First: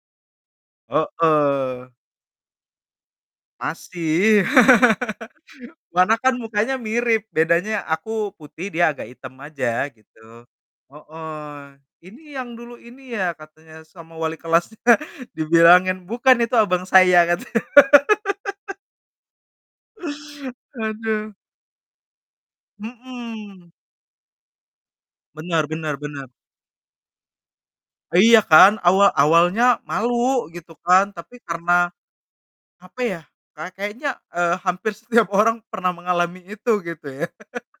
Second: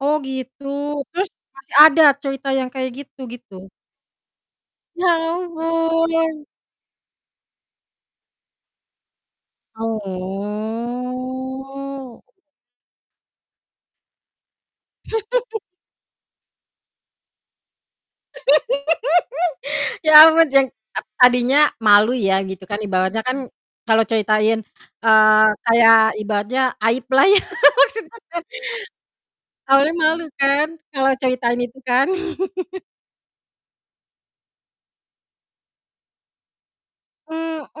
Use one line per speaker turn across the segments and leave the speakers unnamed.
Oh, gitu. Terus, masih
Heeh.
ada cerita yang kayak gitu gitu?
Masih.
Ya
Warna kan
ampun.
mukanya mirip, bedanya aku putih dia agak hitam aja, gitu. Heeh. "Ini,
Oh.
yang dulu ini ya?" katanya, "sama wali kelasnya," dibilangin, "Bukan, itu abang saya," katanya.
Ya ampun, jeng ak
Aduh.
tadinya malu ya, gitu kan, ibaratnya kan
Mhm.
kalau ceritain, eee,
Benar
kayak
benar benar.
ibaratnya aib lah ya, maksudnya
Iya,
kan.
kan. Awa awalnya
Awalnya malu
malu,
kan,
gitu kan,
kalau
tapi
ceritain itu
karena,
kan.
apa ya, kay kayaknya, eee, hampir setiap orang pernah mengalami itu, gitu ya.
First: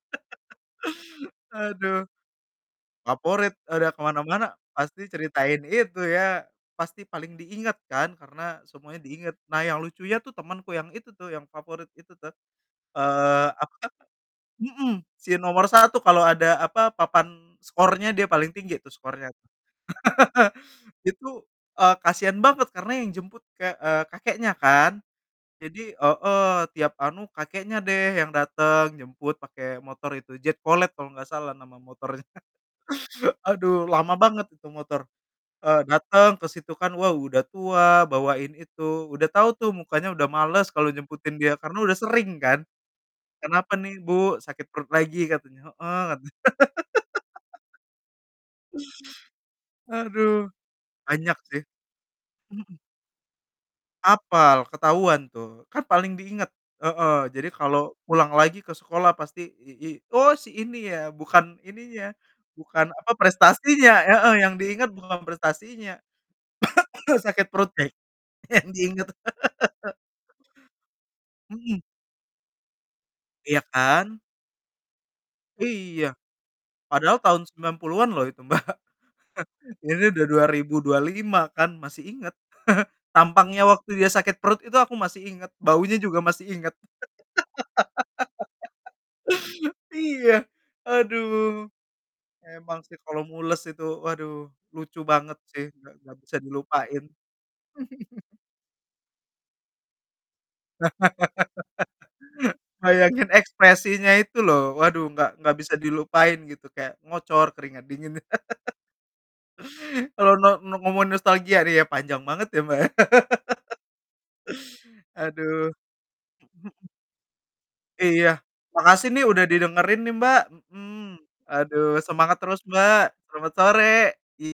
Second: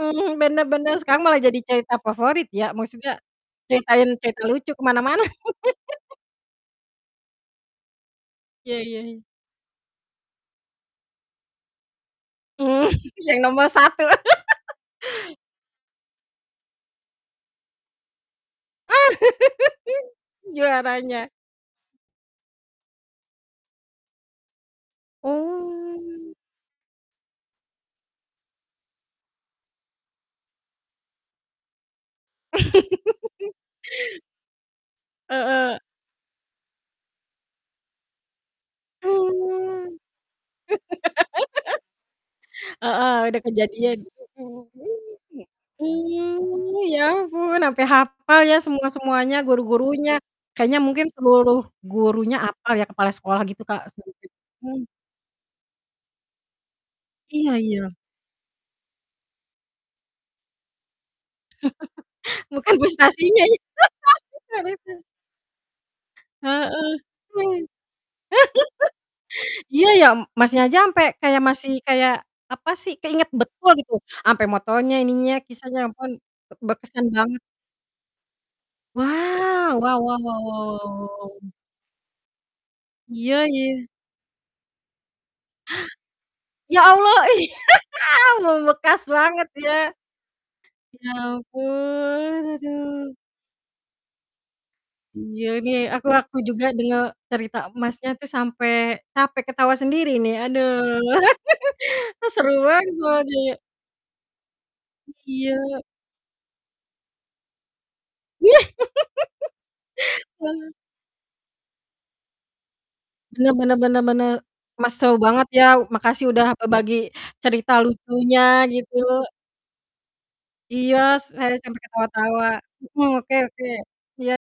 Mmm, bener bener, sekarang malah jadi cerita
Aduh.
favorit ya, maksudnya
Favorit, udah ke
ceritain cerita
mana-mana,
lucu ke
pasti
mana-mana.
ceritain itu ya, pasti paling diingat kan, karena
Iya iya
semuanya
iya.
diingat. Nah, yang lucunya tuh temenku yang itu tuh, yang favorit itu tuh.
Mmm, yang
Eee,
nomor
aku kan
1.
mhm, si nomor 1, kalau ada apa, papan skornya dia paling tinggi tuh skornya.
Juaranya.
Itu, eee, kasian banget, karena yang jemput kek eee, kakeknya kan. Jadi
Oh.
heeh, tiap anu kakeknya deh yang datang, jemput pake motor itu, Jet Cooled kalo gak salah nama motornya. Aduh, lama banget itu motor.
Heeh.
Eee, dateng ke situ kan, waw, udah tua, bawain itu. Udah tau tuh,
Oh.
mukanya udah males kalo jemputin dia, karena udah sering kan.
Heeh, ada
"Kenapa
kejadian,
nih
gitu,
Bu,
mmm,
sakit perut
mhm,
lagi?"
mmm.
katanya, "heeh," katanya.
Mmm, ya ampun, ampe hapal ya semua-semuanya, guru-gurunya.
Aduh.
Kayaknya mungkin
Banyak sih.
seluruh gurunya hapal
Mhm.
ya, kepala sekolah gitu, Kak, [unintelligible]
Hafal,
mhm.
ketahuan tuh. Kan paling diingat. Heeh, jadi
Iya iya.
kalau pulang lagi ke sekolah pasti, i i "Oh, si ini ya!" Bukan ininya,
Bukan
bukan, apa,
prestasinya, ih.
prestasinya heeh. Yang
Bukan
diingat
itu.
bukan prestasinya.
Heeh.
Sakit perut, deh, yang diingat.
Iya, ya m masnya aja sampai kayak masih
Mhm.
kayak, apa sih, keinget
Iya
betul, gitu.
kan?
Sampai motornya, ininya, kisahnya, ampun,
Iya.
bek berkesan
Padahal
banget.
tahun 90-an loh itu, Mbak.
Wow! Wow
Ini
wow
udah
wow
dua ribu
wow
dua
wow
lima
wow.
kan, masih inget.
Iya,
Tampangnya
ih.
waktu dia sakit perut itu aku masih inget, baunya juga masih inget.
Ya Allah, ih! Membekas banget, ya.
Iya.
Ya
Aduh.
ampun,
Emang sih,
aduh.
kalau mules itu, waduh lucu banget
Iya
sih.
nih,
Gak
aku
gak
aku
bisa
juga denger
dilupain.
cerita Masnya tuh sampai capek, ketawa sendiri nih, aduh. E seru banget
Bayangin
soalnya, ya.
ekspresinya itu loh, waduh, gak gak bisa
Iya.
dilupain gitu, kayak ngocor, keringat dingin. Kalau
Wah.
no ngomongin nostalgia ya panjang banget ya, Mbak, ya.
Bener bener bener bener. Mas, seru banget ya.
Aduh. Mhm.
Makasih udah berbagi cerita
Iya.
lucunya, gitu.
Makasih nih udah didengerin nih, Mbak,
Iya,
mmm,
s saya sampai
aduh. Semangat
ketawa-tawa.
terus, Mbak,
Mhm, oke
selamat
oke.
sore!
Iya.
I